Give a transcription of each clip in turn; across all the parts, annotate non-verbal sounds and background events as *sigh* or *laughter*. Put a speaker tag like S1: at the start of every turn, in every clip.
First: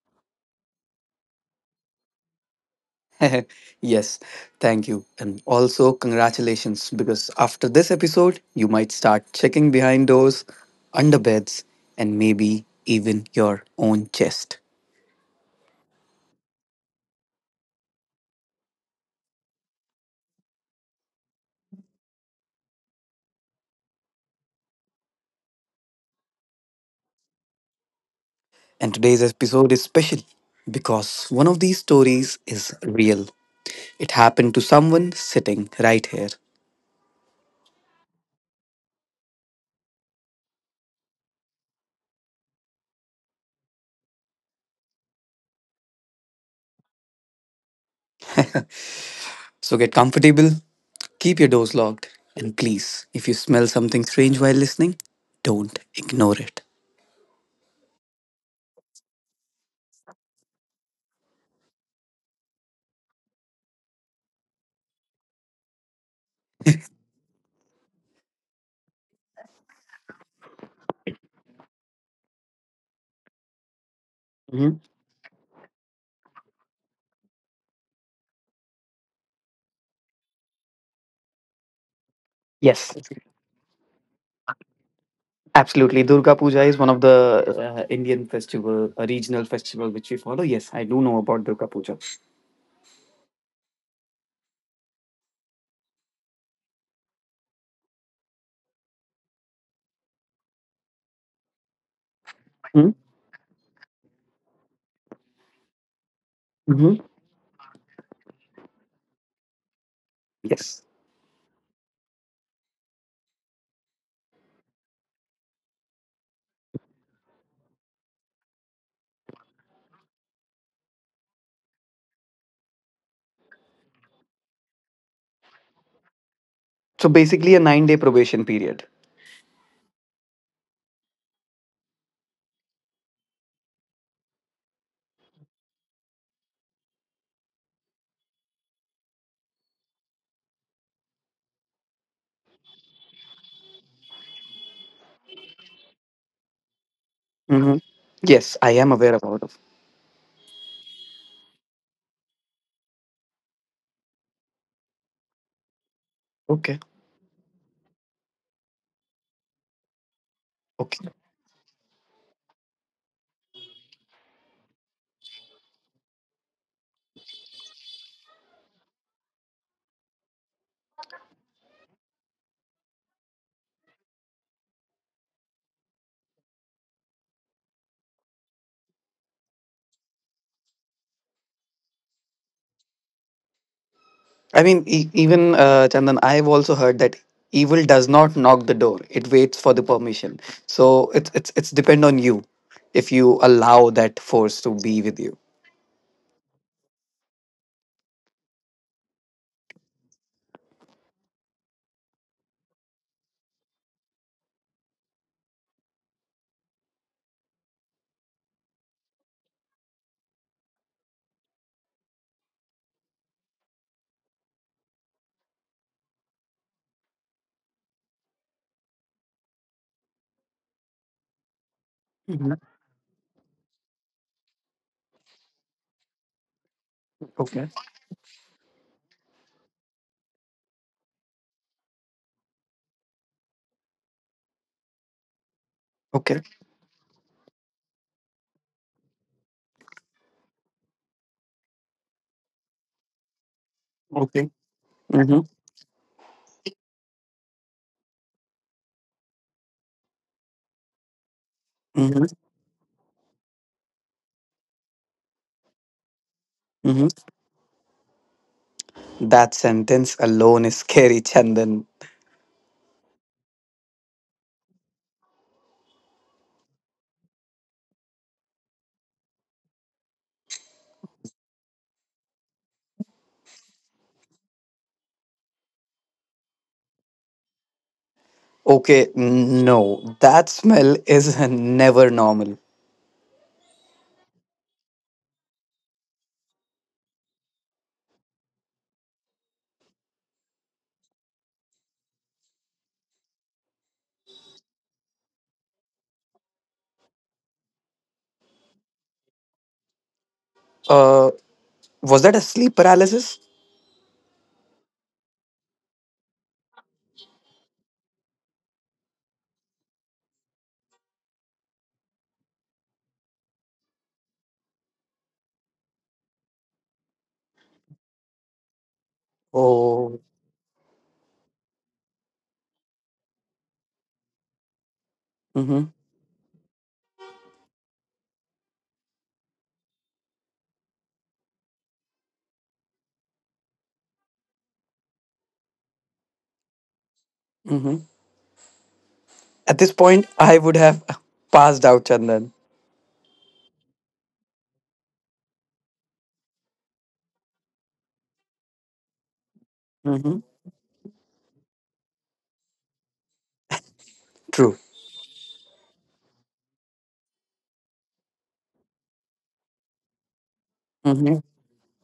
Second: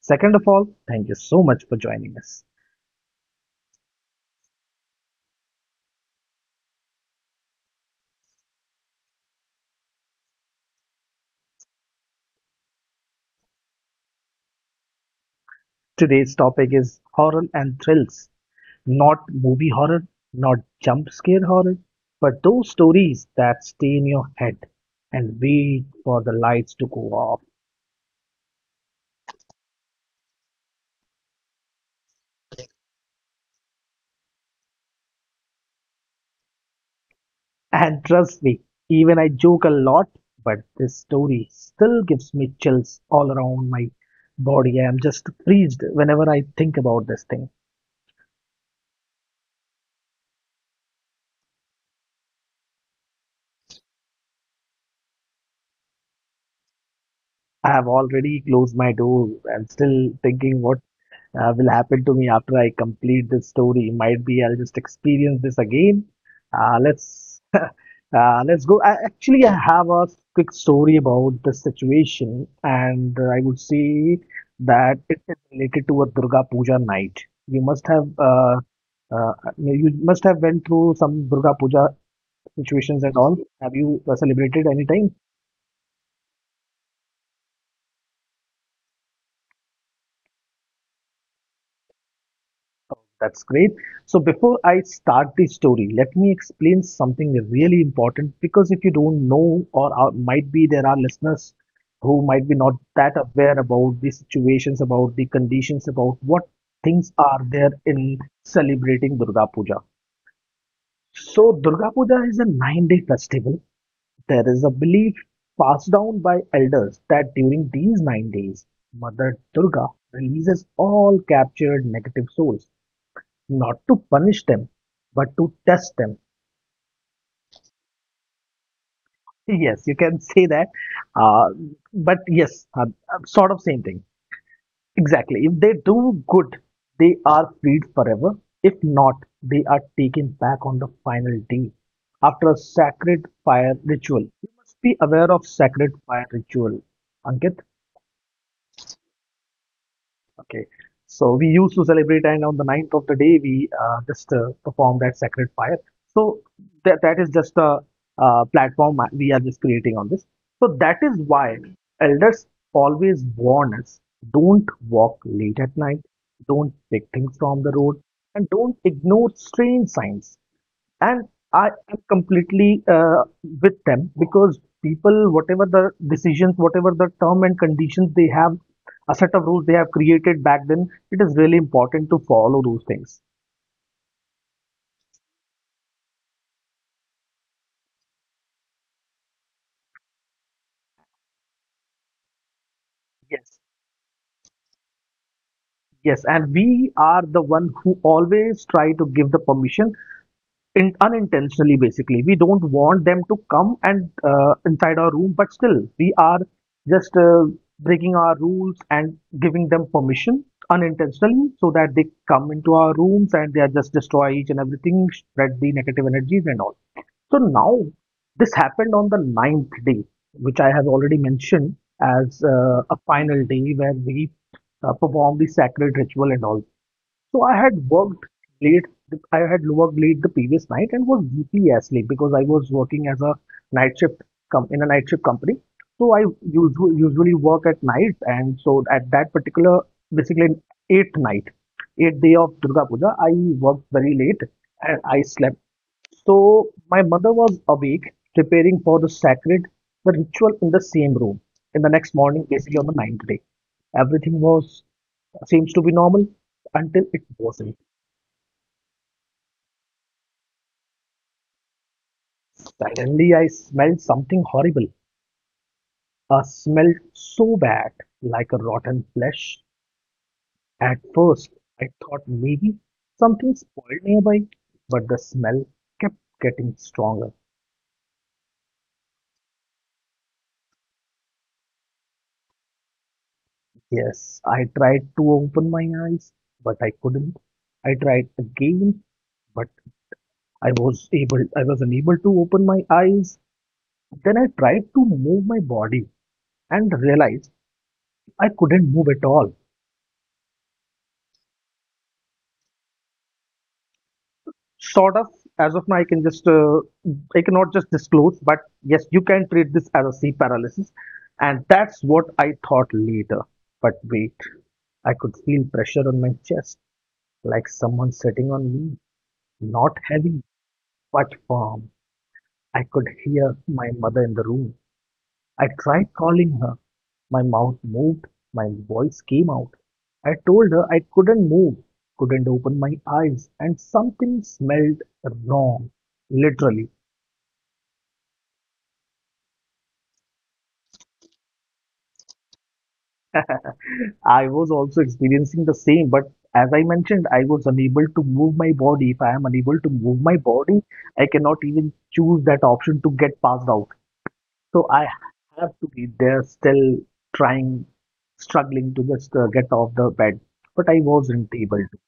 S1: Second of all, thank you so much for joining us.
S2: *laughs* Yes, thank you. And also, congratulations because after this episode, you might start checking behind doors, under beds, and maybe even your own chest.
S1: Today's topic is horror and thrills, not movie horror, not jump scare horror, but those stories that stay in your head and wait for the lights to go off.
S2: And today's episode is special because one of these stories is real. It happened to someone sitting right here.
S1: And trust me, even I joke a lot, but this story still gives me chills all around my body. I am just freezed whenever I think about this thing.
S2: So get comfortable, keep your doors locked, and please, if you smell something strange while listening, don't ignore it.
S1: I have already closed my door and still thinking what will happen to me after I complete this story. Might be I'll just experience this again. Let's *laughs* let's go. Actually, I have a quick story about this situation, and I would say
S2: Mhm.
S1: that it is related to a Durga Puja night. You must have you must have went through some Durga Puja
S2: Yes,
S1: situations and all. Have you celebrated any time?
S2: absolutely. Durga Puja is one of the Indian festival, a regional festival which we follow. Yes, I do know about Durga Puja.
S1: That's great. So before I start the story, let me explain something really important because if you don't know, or are, might be there are listeners who might be not that aware about the situations, about the conditions, about what
S2: Mm-hmm.
S1: things are there in celebrating Durga Puja.
S2: Yes.
S1: So Durga Puja is a nine-day festival. There is a belief passed down by elders that during these 9 days, Mother Durga releases all captured negative souls not to punish them, but to test them.
S2: So basically a 9-day probation period.
S1: *laughs* Yes, you can say that. Uh, but yes, sort of same thing. Exactly. If they do good, they are freed forever. If not, they are taken back on the final day after a sacred fire ritual. You must be aware of sacred fire ritual, Ankit.
S2: Mm-hmm. Yes, I am aware about it.
S1: Okay. So we used to celebrate, and on the ninth of the day, we just perform that sacred fire. So
S2: Okay.
S1: that is just a platform we are just creating on this. So that
S2: Okay.
S1: is why elders always warn us: don't walk late at night, don't pick things from the road, and don't ignore strange signs. And I am completely with them because people, whatever the decisions, whatever the term and conditions they have, a set of rules they have created back then, it is really important to follow those things.
S2: I mean, even Chandan, I've also heard that evil does not knock the door. It waits for the permission. So it's depend on you if you
S1: Yes,
S2: allow that force to be with you.
S1: yes, and we are the one who always try to give the permission in unintentionally. Basically, we don't want them to come and inside our room, but still we are just breaking our rules and giving them permission unintentionally, so that they come into our rooms and they are just destroy each and everything, spread the negative energies and all. So now this happened on the ninth day, which I have already mentioned as
S2: Mhm.
S1: a final day where we perform the sacred ritual and all. So I had
S2: Okay.
S1: worked late. I had worked late the previous night and was deeply asleep because I was working as a night shift in a night shift company. So I
S2: Okay.
S1: usually work at night, and so at that particular basically eighth night, eighth day of Durga Puja, I worked very late
S2: Okay.
S1: and I
S2: Mm-hmm.
S1: slept. So my mother was awake, preparing for the sacred, the ritual in the same room. In the next
S2: Mm-hmm.
S1: morning, basically on the ninth day, everything was seems to be normal until
S2: Mm-hmm.
S1: it wasn't.
S2: That sentence alone is scary, Chandan.
S1: Suddenly, I smelled something horrible. A smell so bad, like a rotten flesh. At first, I thought maybe something spoiled nearby, but the smell kept getting stronger.
S2: Okay, no, that smell is *laughs* never normal.
S1: Yes, I tried to open my eyes, but I couldn't. I tried again, but I was able I was unable to open my eyes. Then I tried to move my body and realized I couldn't move at all.
S2: Uh, was that a sleep paralysis?
S1: Sawdust. As of now I can just I cannot just disclose, but yes, you can treat this as a sleep paralysis, and that's what I thought later. But wait, I could feel pressure on my chest, like someone sitting on me, not
S2: Oh.
S1: heavy but firm. I could hear my mother in the room. I
S2: Mm-hmm.
S1: tried calling her. My mouth moved, my voice came out. I told her I couldn't move, couldn't open my eyes, and something smelled wrong, literally.
S2: Mm-hmm. At this point, I would have *laughs* passed out, Chandan.
S1: I was also experiencing the same, but as I mentioned, I was unable to move my body. If I am unable to move my
S2: Mm-hmm.
S1: body, I cannot even choose that option to get passed out.
S2: True.
S1: So I have to be there still trying, struggling to just get off the bed. But I
S2: Mm-hmm.
S1: wasn't able to.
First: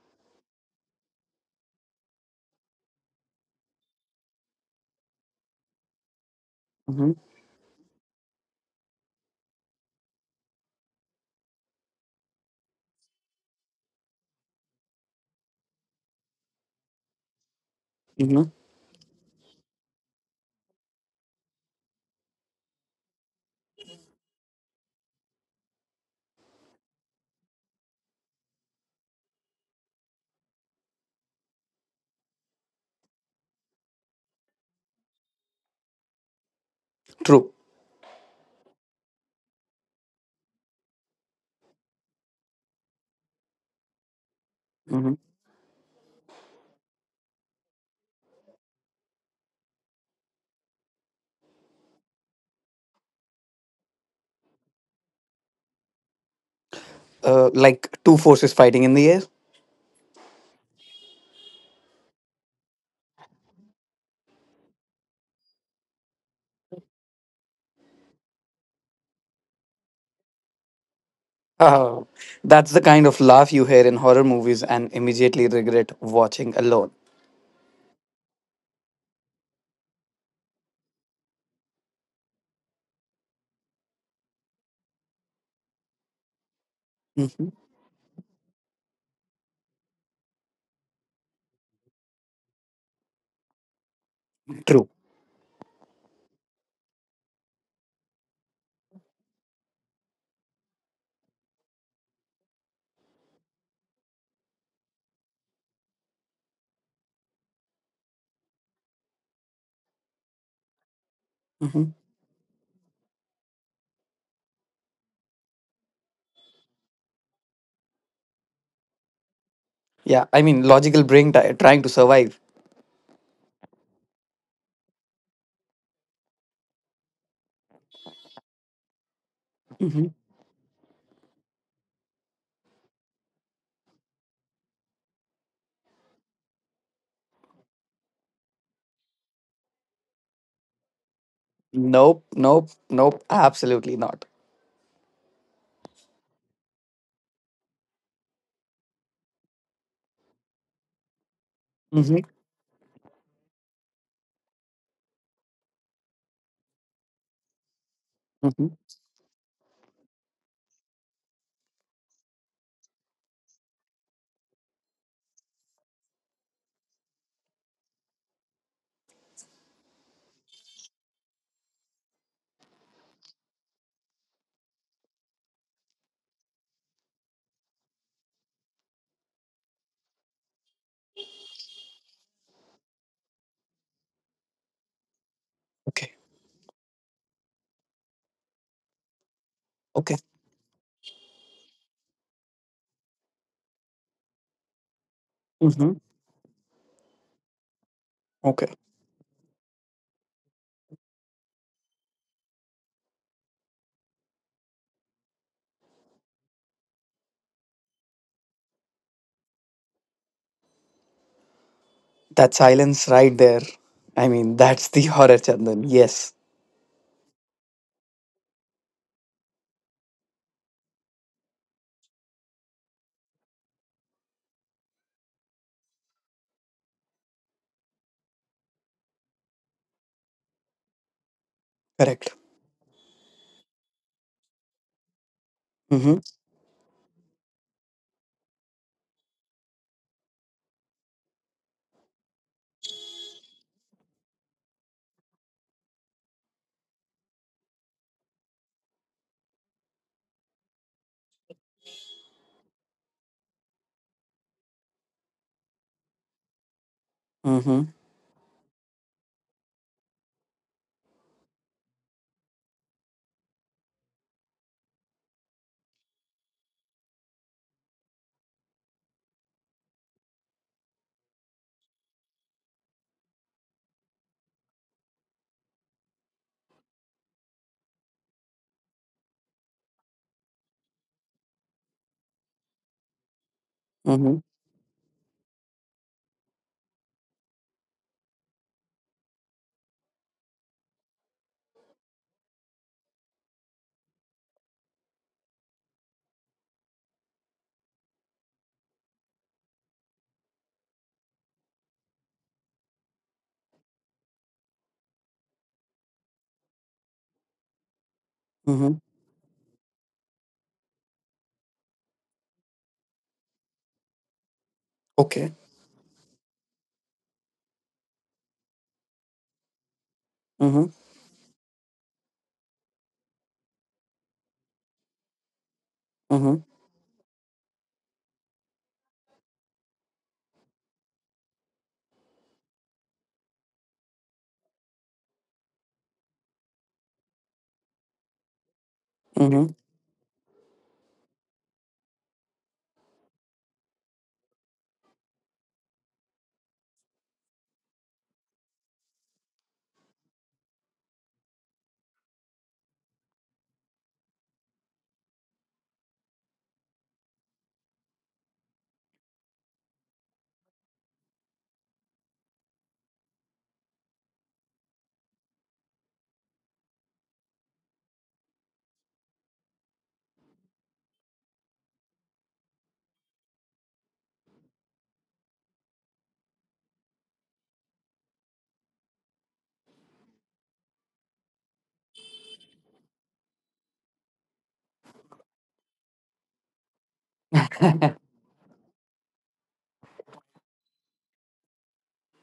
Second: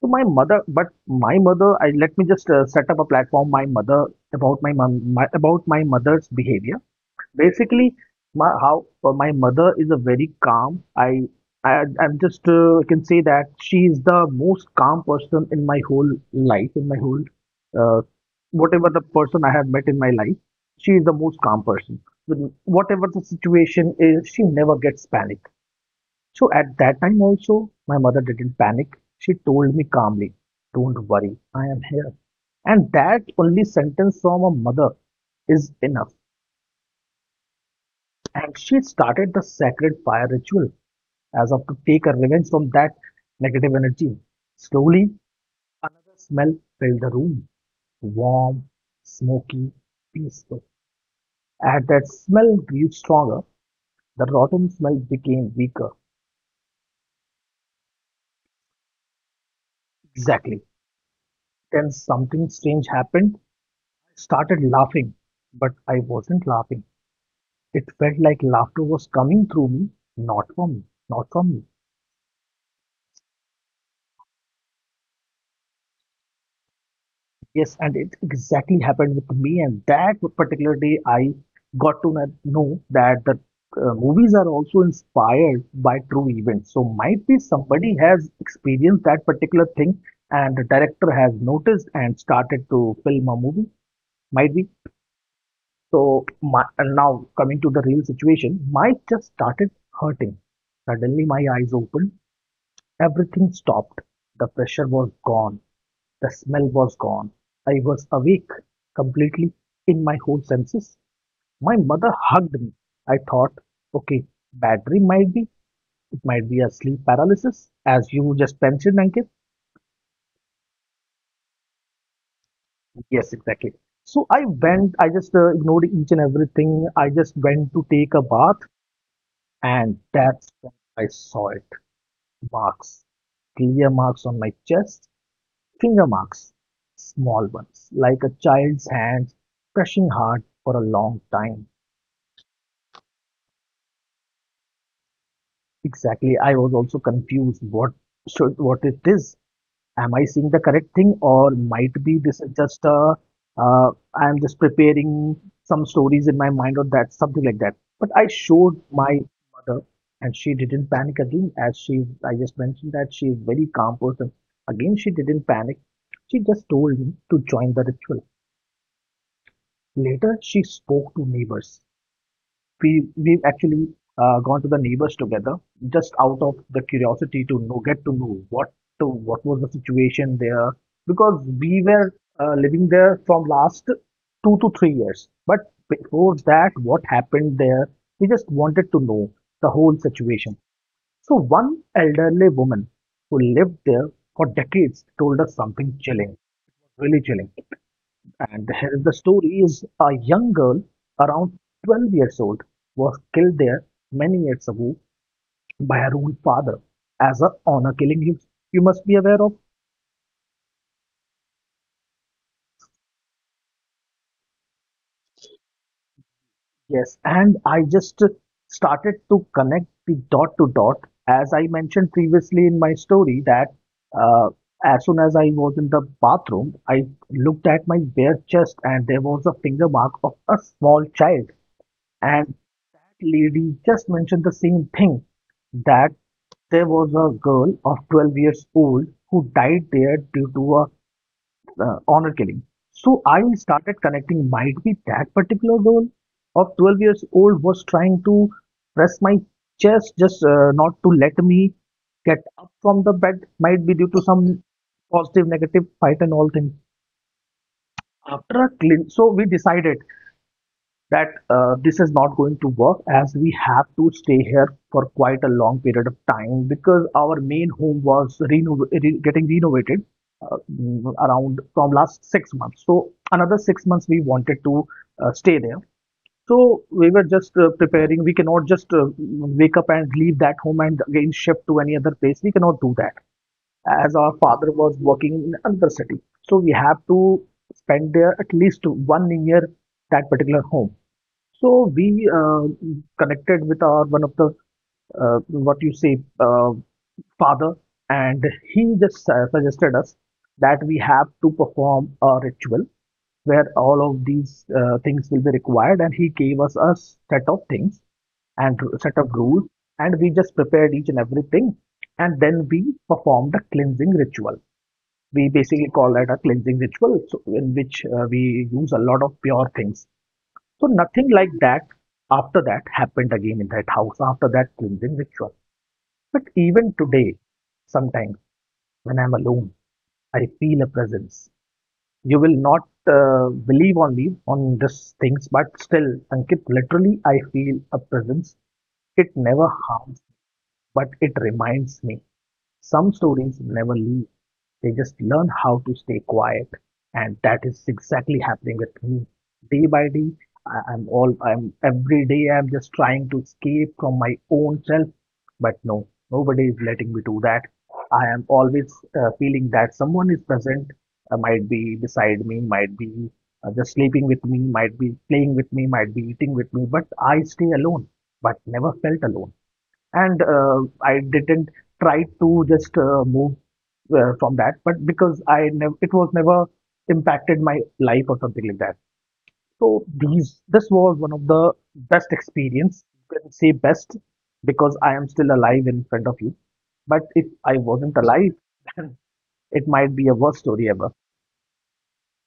S1: So my mother, but my mother, I let me just set up a platform. My mother about my mom, my, about my mother's behavior.
S2: Hmm.
S1: Basically, my how my mother is a very calm. I'm just can say that she is the most calm person in my whole life, in my whole uh,
S2: Hmm.
S1: whatever the person I have met in my life. She is the most calm person. With Whatever the situation is, she never gets panic. So at that time also, my mother didn't panic. She told me calmly, "Don't worry, I am here." And that only sentence from a mother is enough.
S2: True.
S1: And she started the sacred fire ritual as if to take her revenge from that negative energy.
S2: Hmm.
S1: Slowly, another smell filled the room, warm, smoky, peaceful. As that smell grew stronger, the rotten smell became weaker.
S2: Like two forces fighting in the air. *laughs*
S1: Exactly. Then something strange happened. I started laughing, but I wasn't laughing. It felt like laughter was coming through me, not from me, not from me.
S2: Ah, that's the kind of laugh you hear in horror movies and immediately regret watching alone.
S1: Yes, and it exactly happened with me. And that particular day, I got to know that the movies are also inspired by true events. So, might be
S2: Hmm.
S1: somebody has experienced that particular thing, and the director has noticed and started to film a movie. Might be.
S2: True.
S1: So, my, and now coming to the real situation, my just started hurting. Suddenly, my eyes opened. Everything stopped, the pressure was gone, the smell was gone, I was awake, completely in my whole senses. My
S2: Hmm.
S1: mother hugged me. I thought, okay, battery might be, it might be a sleep paralysis, as you just mentioned, Ankit.
S2: Yeah, I mean, logical brain ti trying to survive.
S1: Yes, exactly. So I went, I just ignored each and everything. I just went to take a bath, and
S2: Hmm.
S1: that's when I saw it. Marks, clear marks on my chest. Finger marks, small ones, like a child's hands, pressing hard for a long time.
S2: Nope, nope, nope, absolutely not.
S1: Exactly. I was also confused. What should what it is? Am I seeing the correct thing, or might be
S2: Hmm.
S1: this is just a uh, I am just preparing some stories in my mind, or that something like that. But I
S2: Hmm.
S1: showed my mother, and she didn't panic again. As she, I just mentioned that she is very calm person. Again, she didn't panic. She just told me to join the ritual. Later, she spoke to neighbors. We we've actually gone to the neighbors together, just out of the curiosity to know, get to know what to, what was the situation there, because we were living there from last 2 to 3 years. But
S2: Okay,
S1: before that, what happened there? We just wanted to know the whole
S2: okay.
S1: situation. So one elderly woman who lived there for decades told us
S2: Hmm.
S1: something chilling, really chilling. And
S2: Okay.
S1: here is the story is a young girl around 12 years old was killed there many years ago by her own father as a honor killing, you must be aware of.
S2: That silence right there. I mean, that's the horror, Chandan. Yes,
S1: Yes, and I just started to connect the dot to dot. As I mentioned previously in my story, that uh, as soon as I was in the bathroom, I looked at my bare chest and there was a finger mark of a small child.
S2: correct.
S1: And that lady just mentioned the same thing that
S2: Mm-hmm.
S1: there was a girl of 12 years old who died there due to a honor killing. So I started connecting, might be that particular girl of 12 years old was trying to press my chest just not to let me get up from the bed, might be due to some positive, negative fight and all things.
S2: Mm-hmm.
S1: After a clean, so we decided that this is not going to work as we have to stay here for quite a long period of time because our main home was getting renovated around from last 6 months. So another 6 months we wanted to stay there. So we were just preparing. We cannot just wake up and leave that home and again shift to any other place. We cannot do that as our
S2: Mm-hmm.
S1: father was working in another city. So we have to spend there at least one year that particular home. So we connected with our one of the what you say father, and he just suggested us that we have to perform a ritual where all of these things will be required, and he gave us a set of things and
S2: Mm-hmm.
S1: set of rules, and we just prepared each and everything, and then we performed a cleansing ritual. We
S2: Okay.
S1: basically call that a cleansing ritual, so in which we use a lot of pure things so
S2: Mm-hmm.
S1: nothing like that after that happened again in that house after that cleansing ritual. But even today, sometimes when I'm alone, I feel a presence. You will not believe on me on these things, but still, Ankit, literally, I feel a presence. It never
S2: Hmm.
S1: harms but it reminds me, some stories never leave. They just learn how to stay quiet, and that is exactly happening with me. Day by day, I- I'm all I'm every day I'm just trying to escape from my own self, but no, nobody is letting me do that. I am always feeling that someone is present, might be beside me, might be just sleeping with me, might be playing with me, might be eating with me, but I stay alone, but never felt alone and I didn't try to just move from that, but because I never, it was never impacted my life or something like that. So this was one of the best experience. You can say best because I am still alive in front of you. But if I wasn't alive, *laughs* then it might be a worst story ever.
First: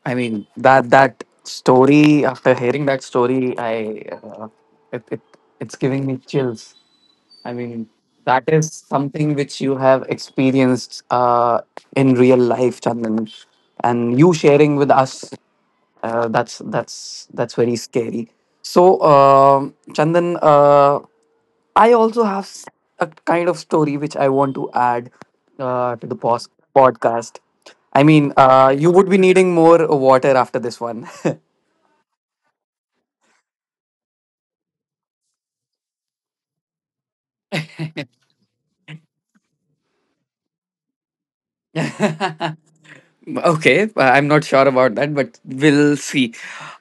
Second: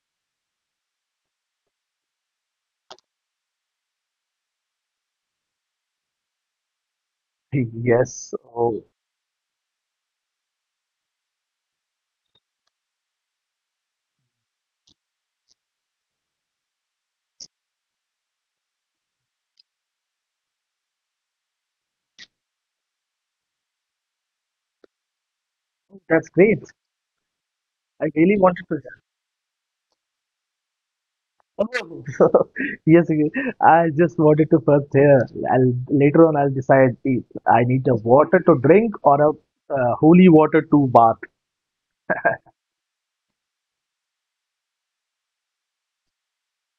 S2: I mean, that story. After hearing that story, I it, it it's giving me chills. I
S1: *laughs*
S2: mean
S1: Yes,
S2: that is
S1: so
S2: something which you have experienced in real life, Chandan, and you sharing with us. That's very scary. So, Chandan, I also have a kind of story which I want to add to the
S1: that's great.
S2: podcast. I
S1: I
S2: mean,
S1: really wanted to.
S2: you would be needing more water after this one. *laughs* Okay,
S1: Oh, *laughs* yes, yes. I just wanted to first hear. I'll, later on, I'll decide if I need a water to drink or a holy water to bath.
S2: I'm not sure about that, but we'll see.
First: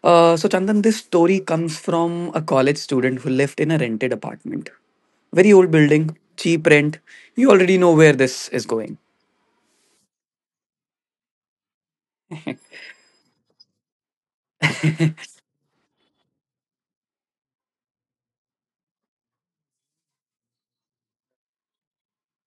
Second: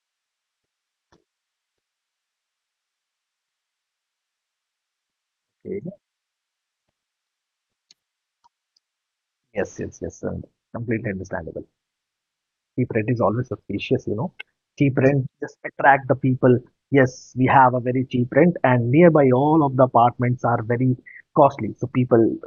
S2: So, Chandan, this story comes from a college student who lived in a rented apartment. Very old
S1: Okay.
S2: building, cheap rent. You already know where this is going.
S1: Yes, yes, yes. Completely understandable. Cheap rent is always suspicious, you know. Cheap rent just attract the people. Yes, we have a very cheap rent, and nearby all of the apartments are very costly. So people,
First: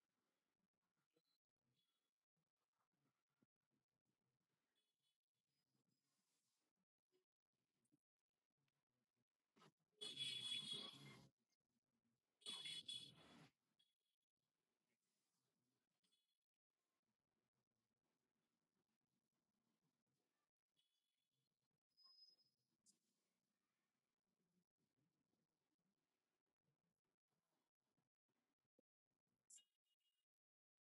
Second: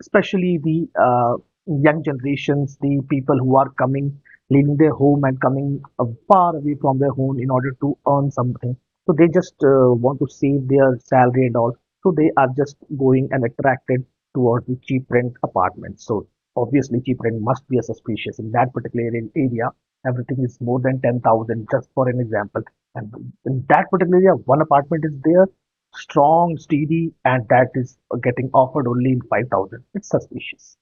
S1: especially the young generations, the people who are coming, leaving their home and coming far away from their home in order to earn something. So they just want to save their salary and all. So they are just going and attracted towards the cheap rent apartments. So obviously cheap rent must be a suspicious in that particular area, everything is more than 10,000, just for an example. And in that particular area, one apartment is there, strong, steady, and that is getting offered only in 5,000. It's suspicious.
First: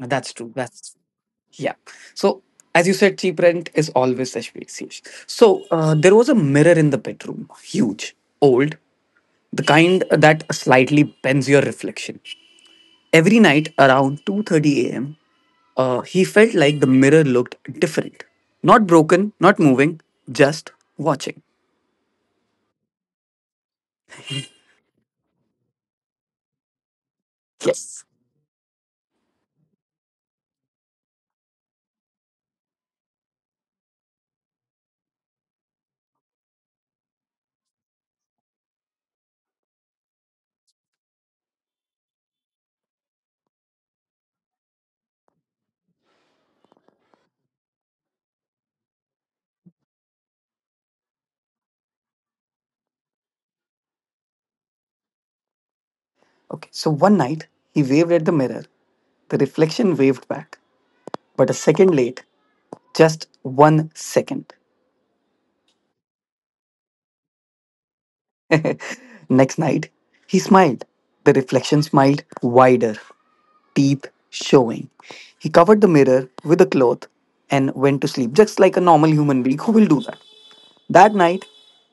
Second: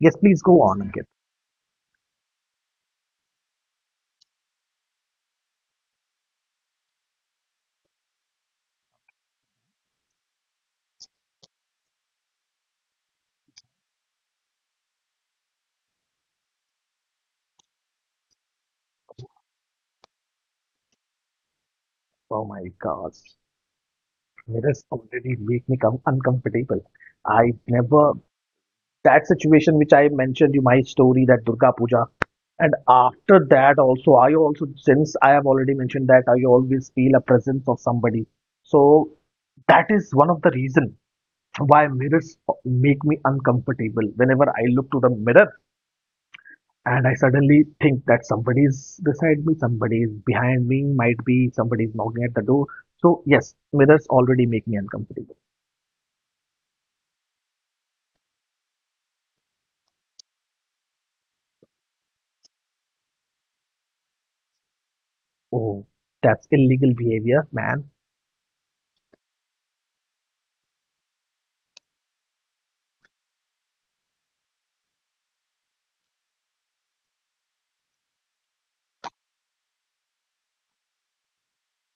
S1: Yes, please
S2: true.
S1: go on, and
S2: That's
S1: get.
S2: Yeah. So as you said, cheap rent is always HBCH. So there was a mirror in the bedroom, huge, old, the kind that slightly bends your reflection. Every night around 2:30 a.m., he felt like the mirror looked different, not broken, not moving, just watching.
S1: Oh my gosh. Mirrors already make me come uncomfortable. I
S2: Yes.
S1: never, that situation which I mentioned you my story, that Durga Puja, and after that also, I also, since I have already mentioned that I always feel a presence of somebody. So that is one of the reason why mirrors make me uncomfortable whenever I look to the mirror and I suddenly think that somebody is beside me, somebody is behind me, might be somebody is knocking at the door, so yes, mirrors already make me uncomfortable.
S2: Okay. So one night he waved at the mirror. The reflection waved back, but a second late, just 1 second.
S1: Oh, that's illegal behavior, man.
S2: *laughs* Next night, he smiled. The reflection smiled wider, teeth showing. He covered the mirror with a cloth and went to sleep, just like a normal human being who will do that. That night,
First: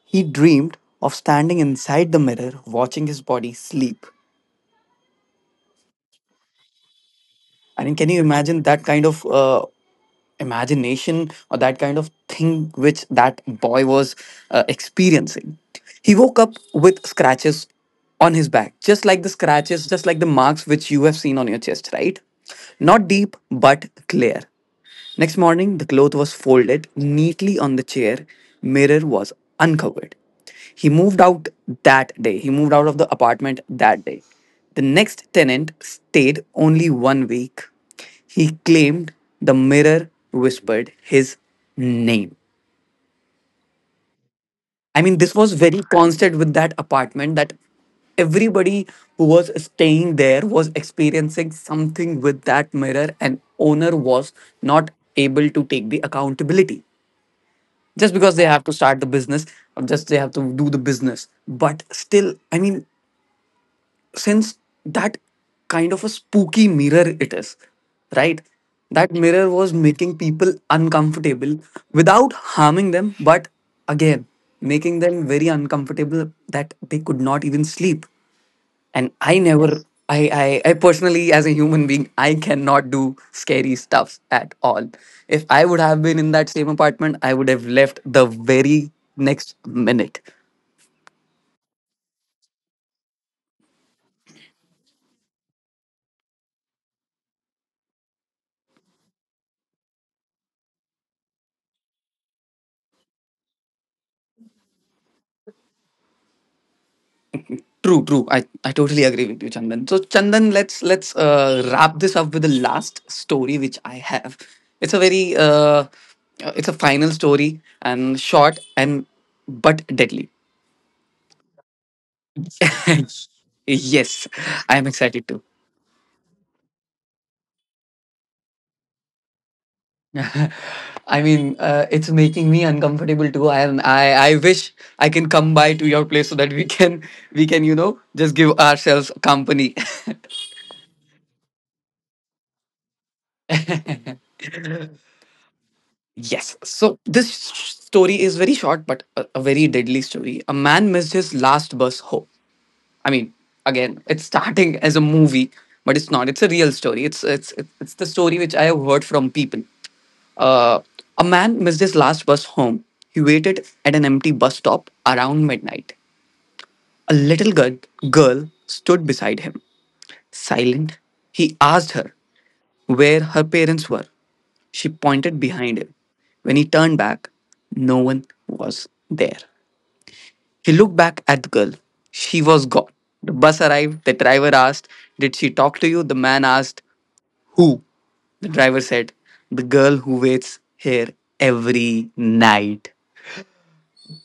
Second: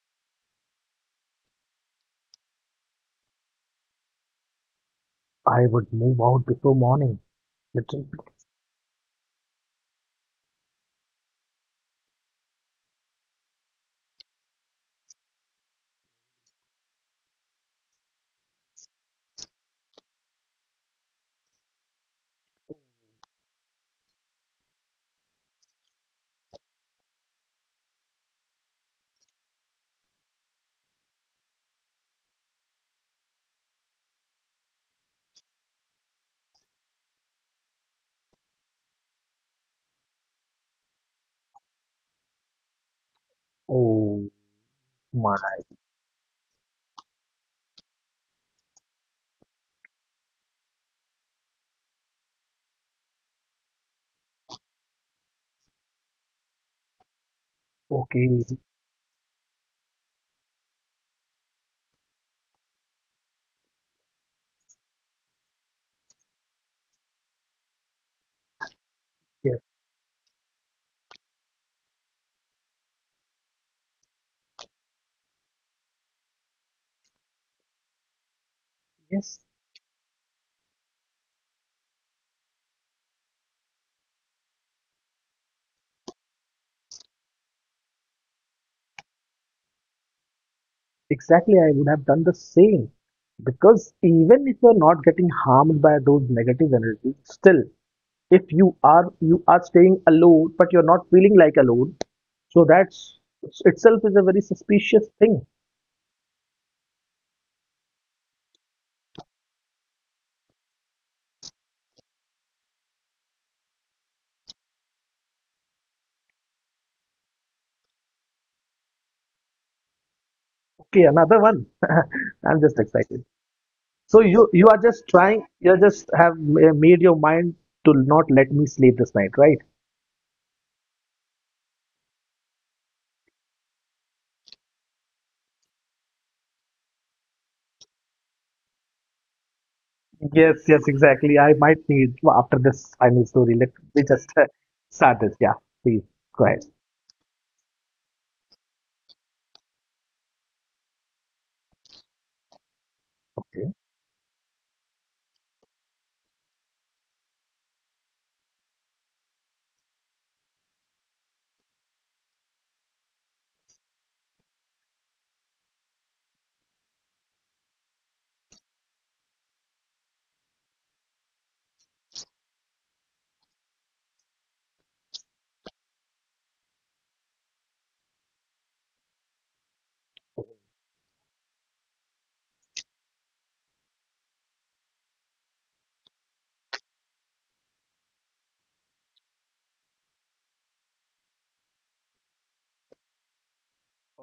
S2: he dreamed of standing inside the mirror, watching his body sleep.
S1: I would move out before morning,
S2: I mean, can
S1: literally.
S2: you imagine that kind of imagination or that kind of thing which that boy was experiencing? He woke up with scratches on his back, just like the scratches, just like the marks which you have seen on your chest, right? Not deep, but clear. Next morning, the cloth was folded neatly on the chair, mirror was uncovered. He moved out that day. He moved out of the apartment that day. The next tenant stayed only 1 week. He claimed the mirror whispered his name.
S1: Oh
S2: I mean, this
S1: my.
S2: was very constant with that apartment that everybody who was staying there was experiencing something with that mirror, and owner was not able to take the accountability. Just because they
S1: Okay.
S2: have to start the business, or just they have to do the business, but still, I mean, since that kind of a spooky mirror it is, right? That mirror
S1: Yes,
S2: was making people uncomfortable without harming them, but again making them very uncomfortable that they could not even sleep. And I
S1: yes,
S2: never. I personally, as a human being, I cannot do scary stuff at all. If I would have been in that same apartment, I would have left the very next minute.
S1: exactly, I would have done the same because even if you're not getting harmed by those negative energies, still if you are staying alone but you're not feeling like alone, so that's itself is a very suspicious thing.
S2: True, true, I totally agree with you, Chandan. So Chandan, let's wrap this up with the last story which I have. It's a very uh, uh, it's a final story and short and but deadly.
S1: Okay, another one. *laughs* I'm just excited.
S2: *laughs*
S1: So
S2: Yes,
S1: you
S2: I
S1: are
S2: am
S1: just
S2: excited too.
S1: trying, you just have made your mind to not let me sleep this night, right?
S2: *laughs* I mean, it's making me uncomfortable too. I am. I wish I can come by to your place so that we can, you know, just give ourselves company. *laughs*
S1: Yes, yes, exactly, I might need. Well, after this final story, let me just *laughs* start this. Yeah, please go
S2: Yes.
S1: ahead.
S2: So this story is very short, but a very deadly story. A man missed his last bus home. I mean,
S1: Okay.
S2: again, it's starting as a movie, but it's not. It's a real story. It's the story which I have heard from people. Uh, a man missed his last bus home. He waited at an empty bus stop around midnight. A little girl stood beside him. Silent, he asked her where her parents were. She pointed behind him. When he turned back, no one was there. He looked back at the girl. She was gone. The bus arrived. The driver asked, "Did she talk to you?" The man asked, "Who?" The driver said, "The girl who waits here every night."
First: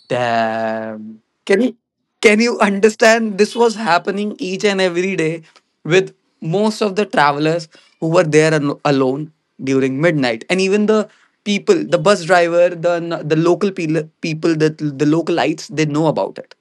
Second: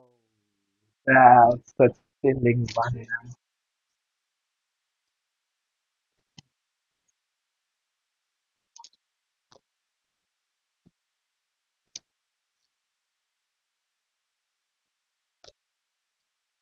S2: Damn.
S1: uh,
S2: Can you
S1: Such
S2: can you
S1: feeling one.
S2: understand this was happening each and every day with most of the travelers who were there alone during midnight, and even the people, the bus driver, the local people that the localites, they know about it.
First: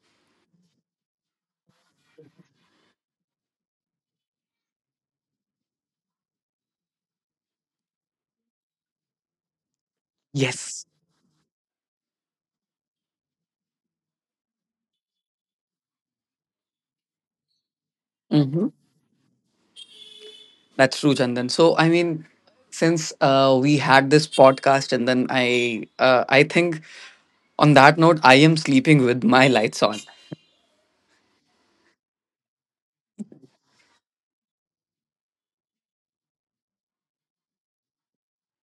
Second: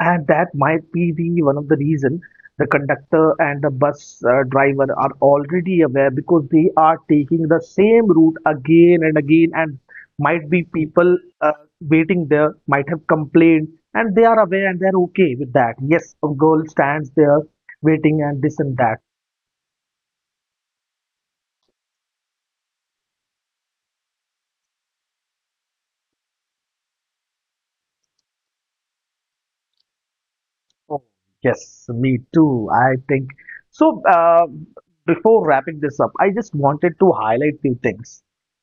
S1: And that might be the one of the reason the conductor and the bus driver are already aware because they are taking the same route again and again, and might be
S2: Yes.
S1: people waiting there might have complained and they are aware and they're okay with that. Yes, a girl stands there waiting and this
S2: Hmm.
S1: and that.
S2: That's true, Chandan. So I mean, since we had this podcast, and then I think on that note, I am sleeping with my lights on.
S1: Oh, yes, me too. I think so. Before wrapping this up, I just wanted to highlight few things.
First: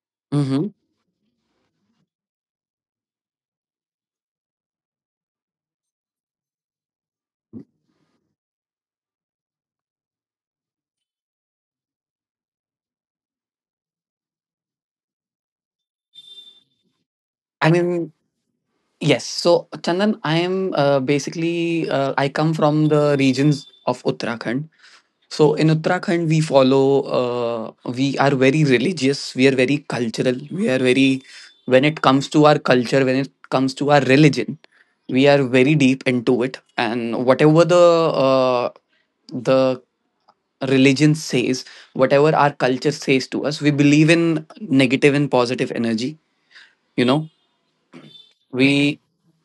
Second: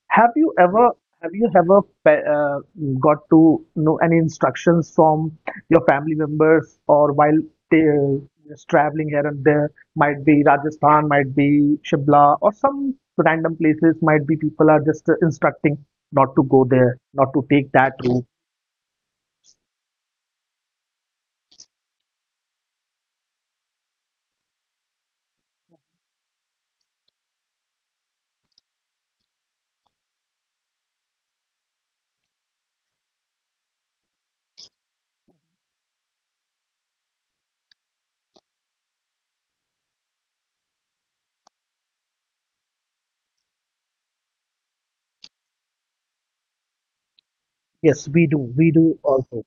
S1: Have you
S2: Hmm.
S1: ever have you ever got to know any instructions from your family members or while they, just traveling here and there? Might be Rajasthan, might be Shimla, or some random places. Might be people are just instructing not to go there, not to
S2: I
S1: take that
S2: mean,
S1: route.
S2: yes. So, Chandan, I am basically, I come from the regions of Uttarakhand. So, in Uttarakhand, we follow, we are very religious, we are very cultural, we are very, when it comes to our culture, when it comes to our religion, we are very deep into it. And whatever the religion says, whatever our culture says to us, we believe in negative and positive energy, you know?
S1: Yes, we do. We do
S2: We
S1: also.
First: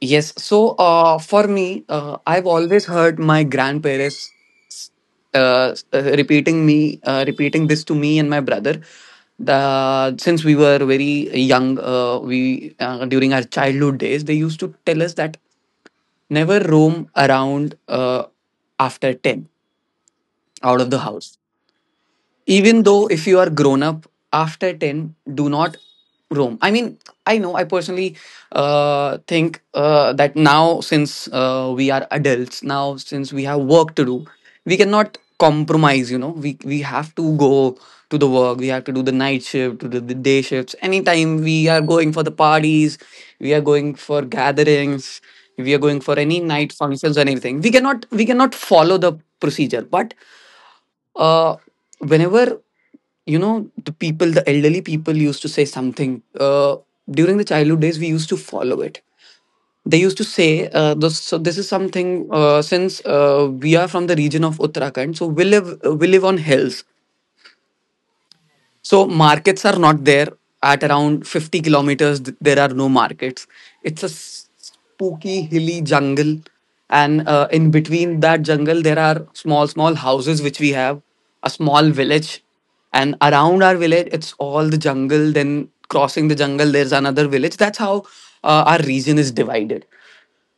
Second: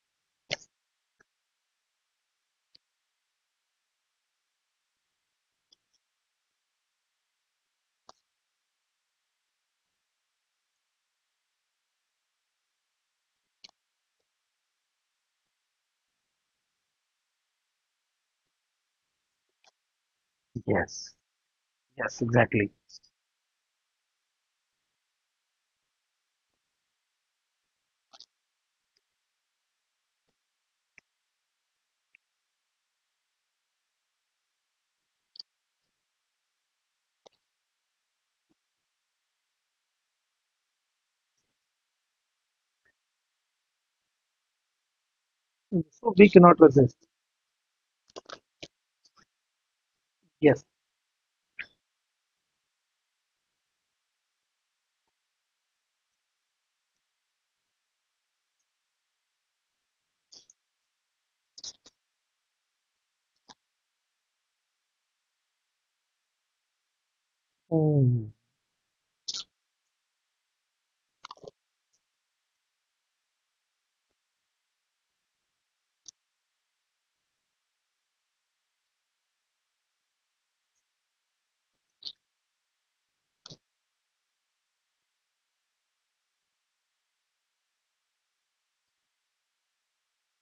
S2: Yes. So for me, I've always heard my grandparents repeating me, repeating this to me and my brother. The Since we were very young, we during our childhood days, they used to tell us that never roam around after 10 out of the
S1: Yes.
S2: house,
S1: Yes, exactly.
S2: even though if you are grown up. After 10, do not roam. I mean, I know I personally think that now since we are adults, now since we have work to do, we cannot compromise. You know, we have to go to the work, we have to do the night shift, to do the day shifts. Anytime we are going for the parties, we are going for gatherings, we are going for
S1: So we
S2: any
S1: cannot
S2: night
S1: resist.
S2: functions or anything, we cannot follow the procedure. But
S1: Yes.
S2: uh, whenever, you know, the people, the elderly people used to say something during the childhood days, we used to follow it. They used to say, this, "So this is something. Since we are from the region of Uttarakhand, so we live on hills.
S1: Mm.
S2: So markets are not there at around 50 kilometers. There are no markets. It's a spooky hilly jungle, and in between that jungle, there are small small houses which we have, a small village, and around our village, it's all the jungle. Then crossing the jungle, there's another village. That's how our region is divided.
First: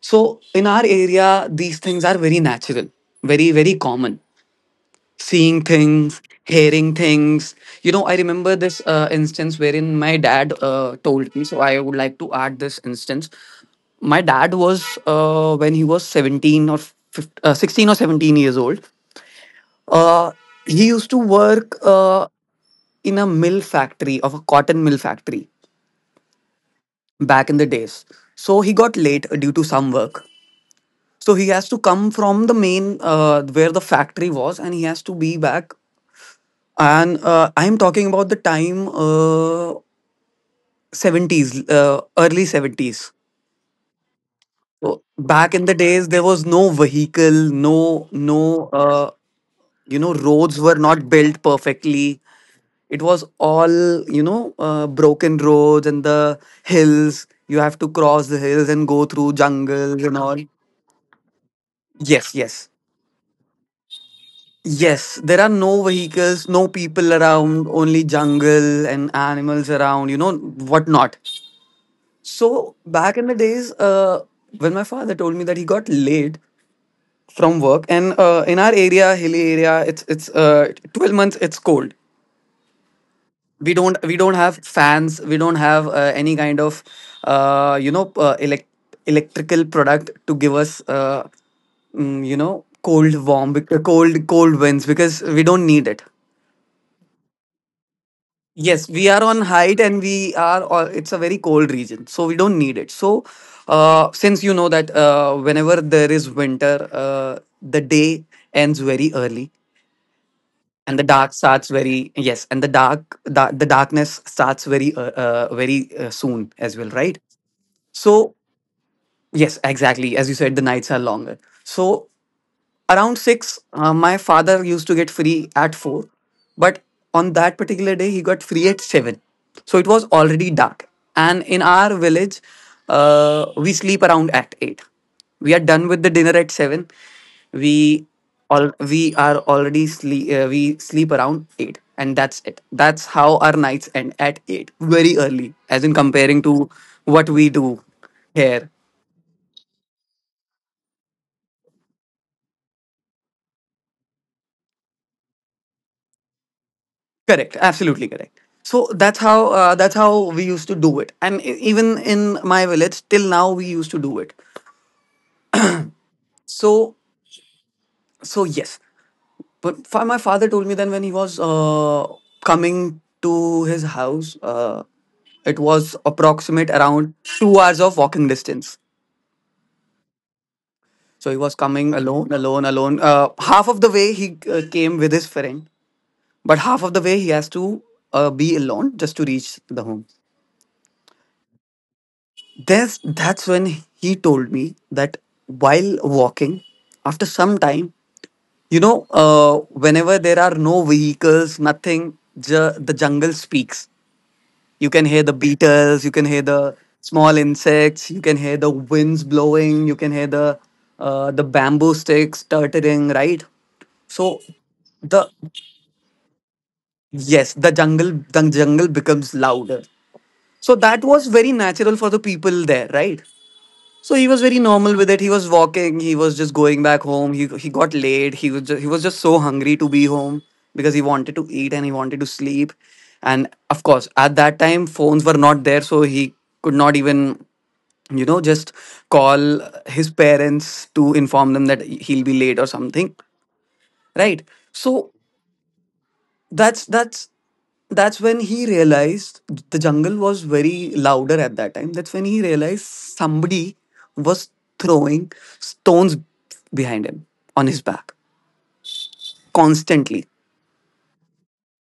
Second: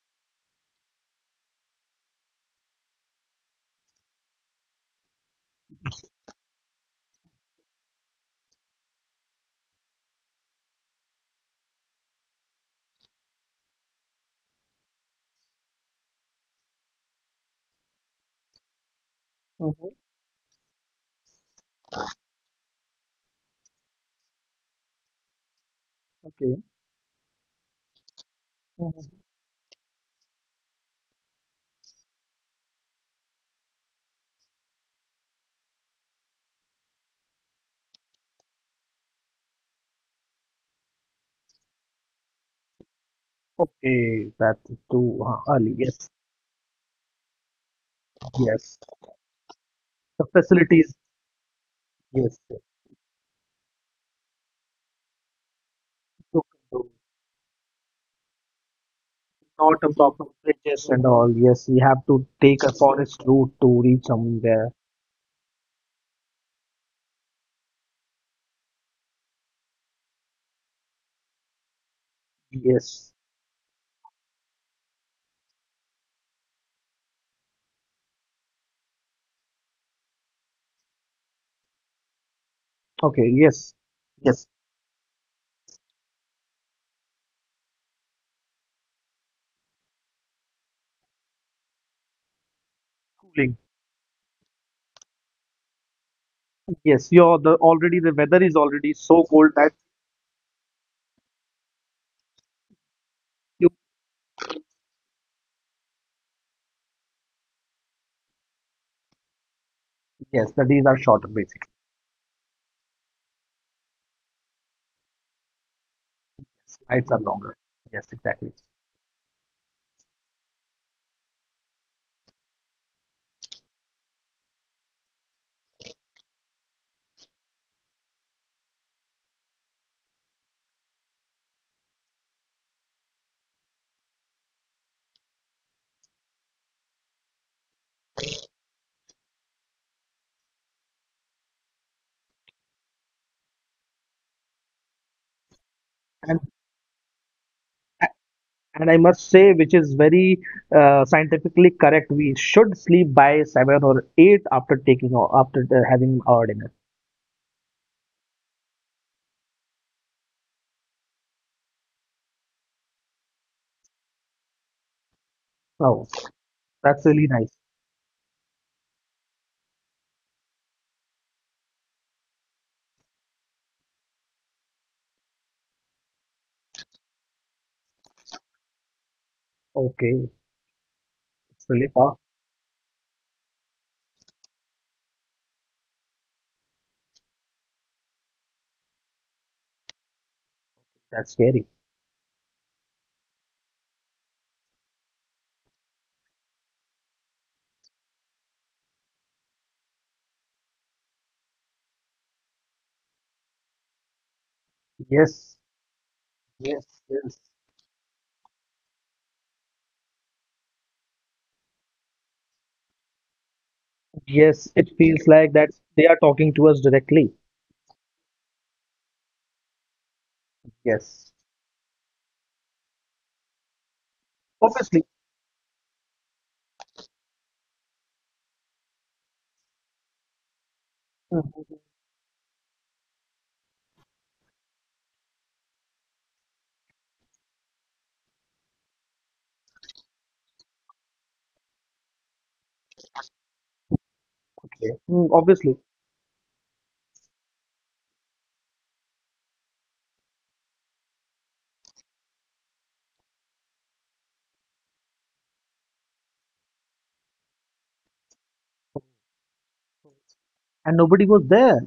S2: So in our area, these things are very natural, very very common, seeing things, hearing things. You know, I remember this instance wherein my dad told me, so I would like to add this instance. My dad was, when he was 17 or 15, 16 or 17 years old,
S1: Hmm.
S2: uh, he used to work in a mill factory, of a cotton mill factory
S1: Okay.
S2: back in the days. So he got
S1: Hmm.
S2: late due to some work. So he has to come from the main where the factory was, and he has to be back. And I'm talking about the time 70s, early 70s.
S1: Okay, that's
S2: So
S1: too
S2: back in the
S1: early.
S2: days,
S1: Yes,
S2: there was no vehicle, no, no,
S1: yes.
S2: you know,
S1: The
S2: roads were
S1: facilities,
S2: not built perfectly.
S1: yes. Yes.
S2: It was all, you know, broken roads and the
S1: So, so
S2: hills. You have to cross the hills and go through
S1: not a
S2: jungles and
S1: proper
S2: all.
S1: bridges and all. Yes, we have to
S2: Yes,
S1: take
S2: yes.
S1: a forest route to reach somewhere.
S2: Yes, there are no vehicles, no people around, only jungle and animals around, you know, whatnot. So
S1: Yes.
S2: back in the days, when my father told me that he got laid from work, and in our area, hilly area, it's 12 months. It's cold.
S1: Okay. Yes.
S2: We don't
S1: Yes.
S2: have fans. We don't have any kind of uh, you know uh, elect- electrical product to give us cold
S1: Cooling.
S2: warm cold winds because we don't need it.
S1: Yes. You're the already the weather is already
S2: Yes, we
S1: so
S2: are on
S1: cold that
S2: height and we are, or it's a very cold region, so we don't need it. So,
S1: you.
S2: since you know that whenever there is winter, the day ends very early
S1: Yes, the days are
S2: and the
S1: shorter
S2: dark
S1: basically.
S2: starts very, yes, and the the darkness starts very, very soon as well,
S1: Nights are
S2: right?
S1: longer. Yes,
S2: So,
S1: exactly.
S2: yes, exactly. As you said, the nights are longer. So, around six, my father used to get free at four, but on that particular day, he got free at seven. So it was already dark. And in our village, we sleep around at eight. We are done with the dinner at seven. We we are already sleep. We sleep around eight, and that's it. That's how our nights end at eight, very early, as in
S1: And
S2: comparing to what we do here.
S1: And I must say, which is very scientifically correct, we should sleep by seven or eight after taking or after having our dinner.
S2: Correct. Absolutely correct. So that's how we used to do it, and even in my village till now we used to do it.
S1: Oh,
S2: So
S1: that's really nice.
S2: so yes, but my father told me then when he was coming to his house, it was approximate around 2 hours of walking distance.
S1: Okay,
S2: So he was
S1: it's really
S2: coming
S1: far.
S2: alone. Half of the way he came with his friend, but half of the way he has to be alone just to reach the home.
S1: That's scary.
S2: That's when he told me that while walking, after some time, whenever there are no vehicles, nothing, the jungle speaks. You can hear the
S1: Yes,
S2: beetles, you can hear the
S1: yes, yes.
S2: small insects, you can hear the winds blowing, you can hear the bamboo sticks turtling, right? So
S1: Yes, it feels
S2: the
S1: like that they are talking to us directly.
S2: yes, the jungle becomes louder. So that was
S1: Yes,
S2: very natural for the people there, right? So he was very normal
S1: obviously.
S2: with it. He was walking. He was just going back home. He got late. He was just so hungry to be home because he wanted to
S1: Mm.
S2: eat and he wanted to sleep. And of course, at that time, phones were not there, so he could not even you know just call his parents to inform them that he'll be late or something, right?
S1: Okay.
S2: So
S1: Mm, obviously.
S2: that's that's that's when he realized the jungle was very louder at that time. That's when he realized somebody was throwing stones behind him on his back constantly.
S1: And nobody was there.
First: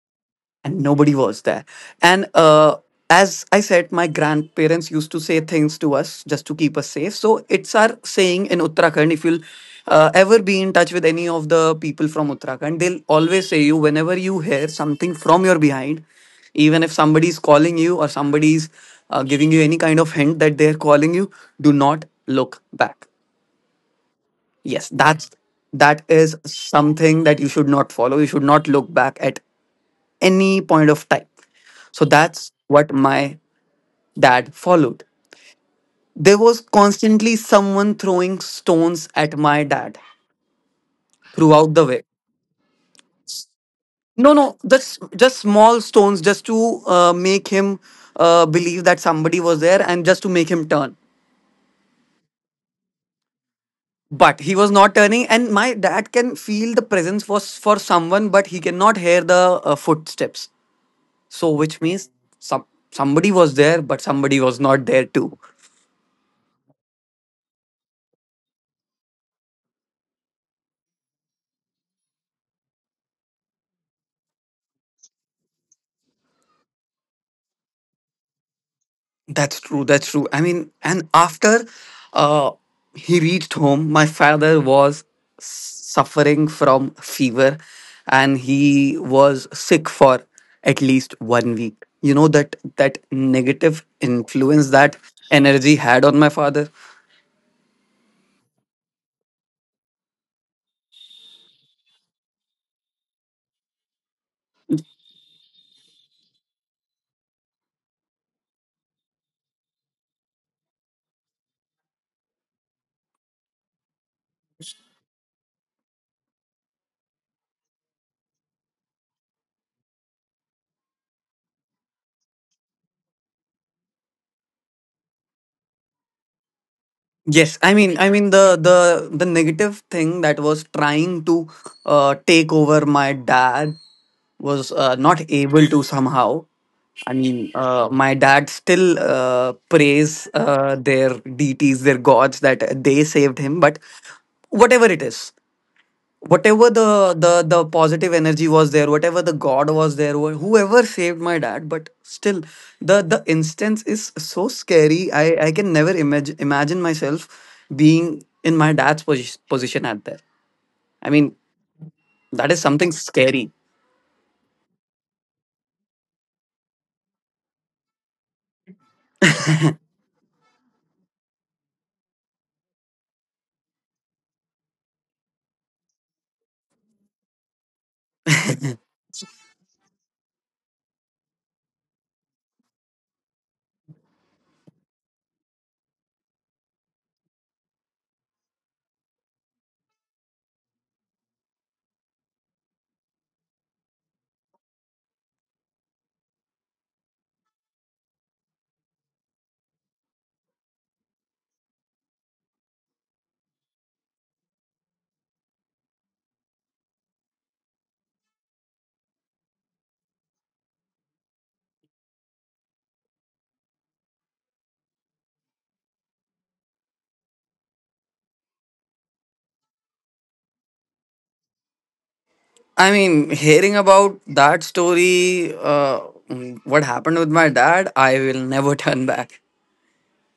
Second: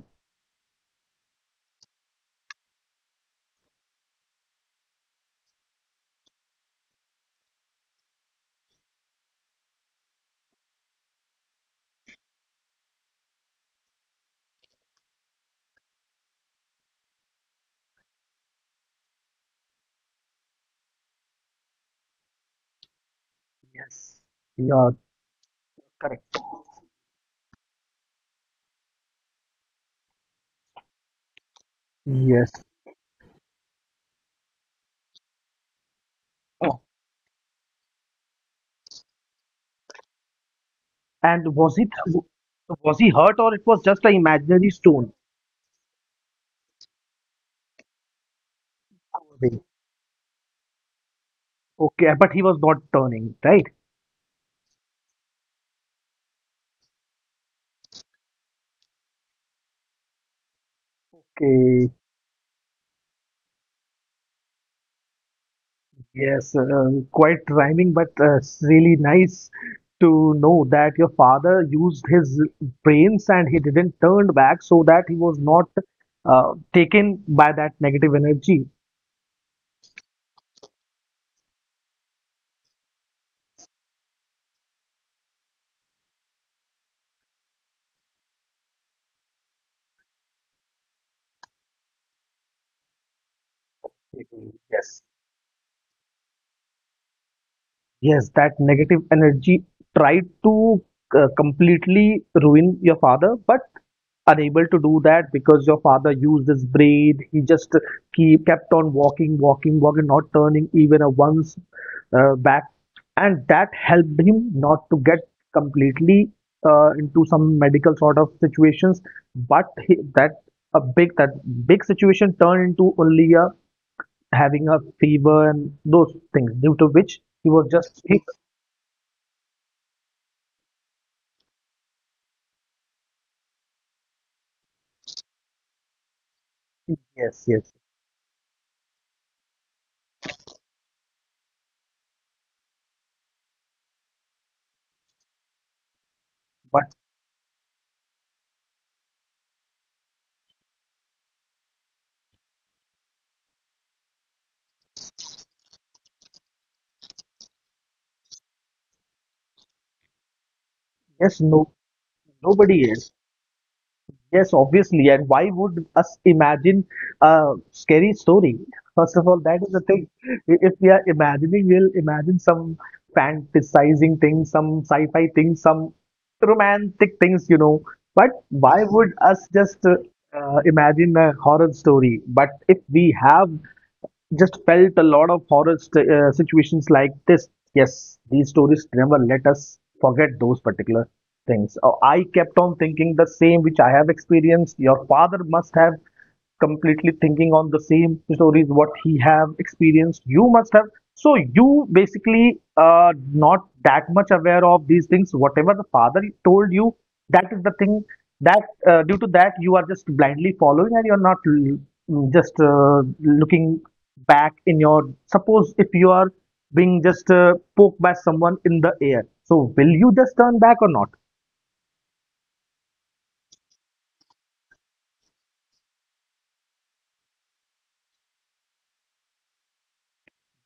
S2: And nobody was there. And as I said, my grandparents used to say things to us just to keep us safe. So it's our saying in Uttarakhand. If you'll ever be in touch with any of the people from Uttarakhand, they'll always say you whenever you hear something from your behind, even if somebody's calling you or somebody's giving you any kind of hint that they're calling you, do not look back.
S1: Yes, you
S2: Yes,
S1: are
S2: that is
S1: correct.
S2: something that you should not follow. You should not look back at any point of time. So that's
S1: Yes.
S2: what my dad followed. There was
S1: Oh.
S2: constantly someone throwing stones at my dad
S1: And
S2: throughout
S1: was
S2: the
S1: it,
S2: way.
S1: was he hurt or it was just an
S2: No, no,
S1: imaginary
S2: just
S1: stone?
S2: just small stones, just to make him believe that somebody was there, and just to make him turn.
S1: Okay, but he was not turning, right?
S2: But he was not turning, and my dad can feel the presence for someone, but he cannot hear the footsteps. So, which
S1: Okay,
S2: means some somebody was there, but somebody was not there too.
S1: yes, quite rhyming, but it's really nice to know that your father used his brains and he didn't turn back so that he was not taken by that negative energy.
S2: That's true. That's true. I mean, and after uh, he reached home, my father was suffering from fever and he was sick for at least 1 week. You know that that negative
S1: Mhm.
S2: influence that
S1: Yes,
S2: energy had on my father.
S1: yes, that negative energy tried to completely ruin your father, but unable to do that because your father used his brain. He just keep kept on walking, walking, walking, not turning even a once back, and that helped him not to get completely into some medical sort of situations. But he, that a big that big situation turned into only a having a fever and those things due to which he
S2: Yes,
S1: was just
S2: I
S1: sick.
S2: mean the the negative thing that was trying to take over my dad was not able to somehow. I
S1: Yes,
S2: mean,
S1: yes,
S2: my dad still prays their deities, their gods that they saved him. But whatever it is, whatever
S1: but
S2: the the positive energy was there, whatever the god was there, whoever saved my dad. But still, the instance is so scary. I can never imagine myself being in my dad's position at there. I
S1: yes,
S2: mean,
S1: no,
S2: that is
S1: nobody
S2: something
S1: is.
S2: scary.
S1: Yes, obviously. And why would us imagine a scary story? First of all, that is the thing. If we are imagining, we'll imagine some fantasizing things, some sci-fi things, some romantic things, you know. But why would us just imagine a horror story? But if we have just felt a lot of horror st situations like this, yes, these stories never let us forget those particular things. Oh, I kept on thinking the same which I have experienced. Your father must have completely thinking on the same stories what he have experienced. You must have. So you basically not that much aware of these things. Whatever the father told you, that is the thing that due to that you are just blindly following and you're not just looking back in your. Suppose if you are being just poked by someone in the air, so will you just turn back or not?
S2: I mean, hearing about that story, what happened with my dad, I will never *laughs* turn back.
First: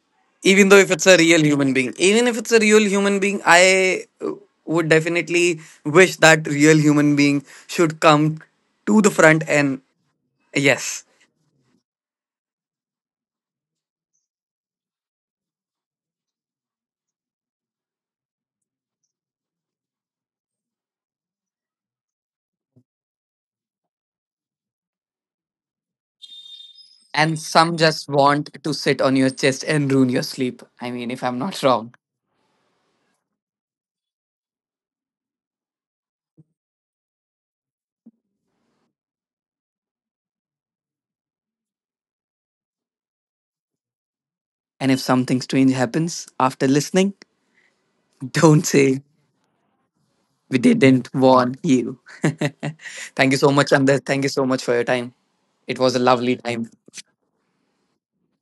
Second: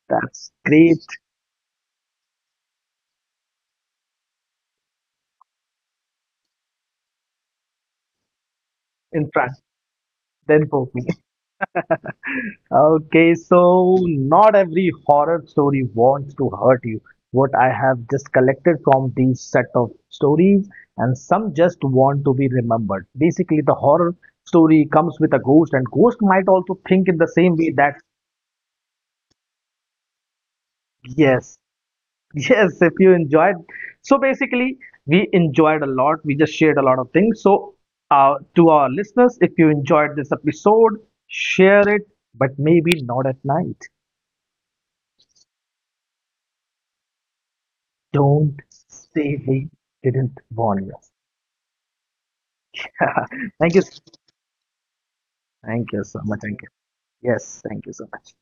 S1: That's
S2: Even though if
S1: great,
S2: it's a real human being, even if it's a real human being, I would definitely wish that real human being should come to the
S1: in
S2: front
S1: fact,
S2: and
S1: then for
S2: yes.
S1: me. Okay, so not every horror story wants to hurt you. What I have just collected from these set of stories, and some just want to be remembered. Basically, the horror story comes with a ghost, and ghost might also think in the
S2: And
S1: same way
S2: some
S1: that
S2: just want to sit on your chest and ruin your sleep. I mean, if I'm
S1: yes.
S2: not wrong.
S1: *laughs* Yes, if you enjoyed. So basically, we enjoyed a lot. We just shared a lot of things. So, to our listeners, if you enjoyed this episode, share it, but maybe not at night.
S2: And if something strange happens after listening, *laughs*
S1: Don't
S2: don't say
S1: say we didn't
S2: we
S1: warn you.
S2: didn't warn you. *laughs* Thank you so
S1: *laughs*
S2: much,
S1: Thank you.
S2: Andar. Thank you so much for your time. It
S1: Thank
S2: was a
S1: you so
S2: lovely
S1: much. Thank you.
S2: time.
S1: Yes, thank you so much.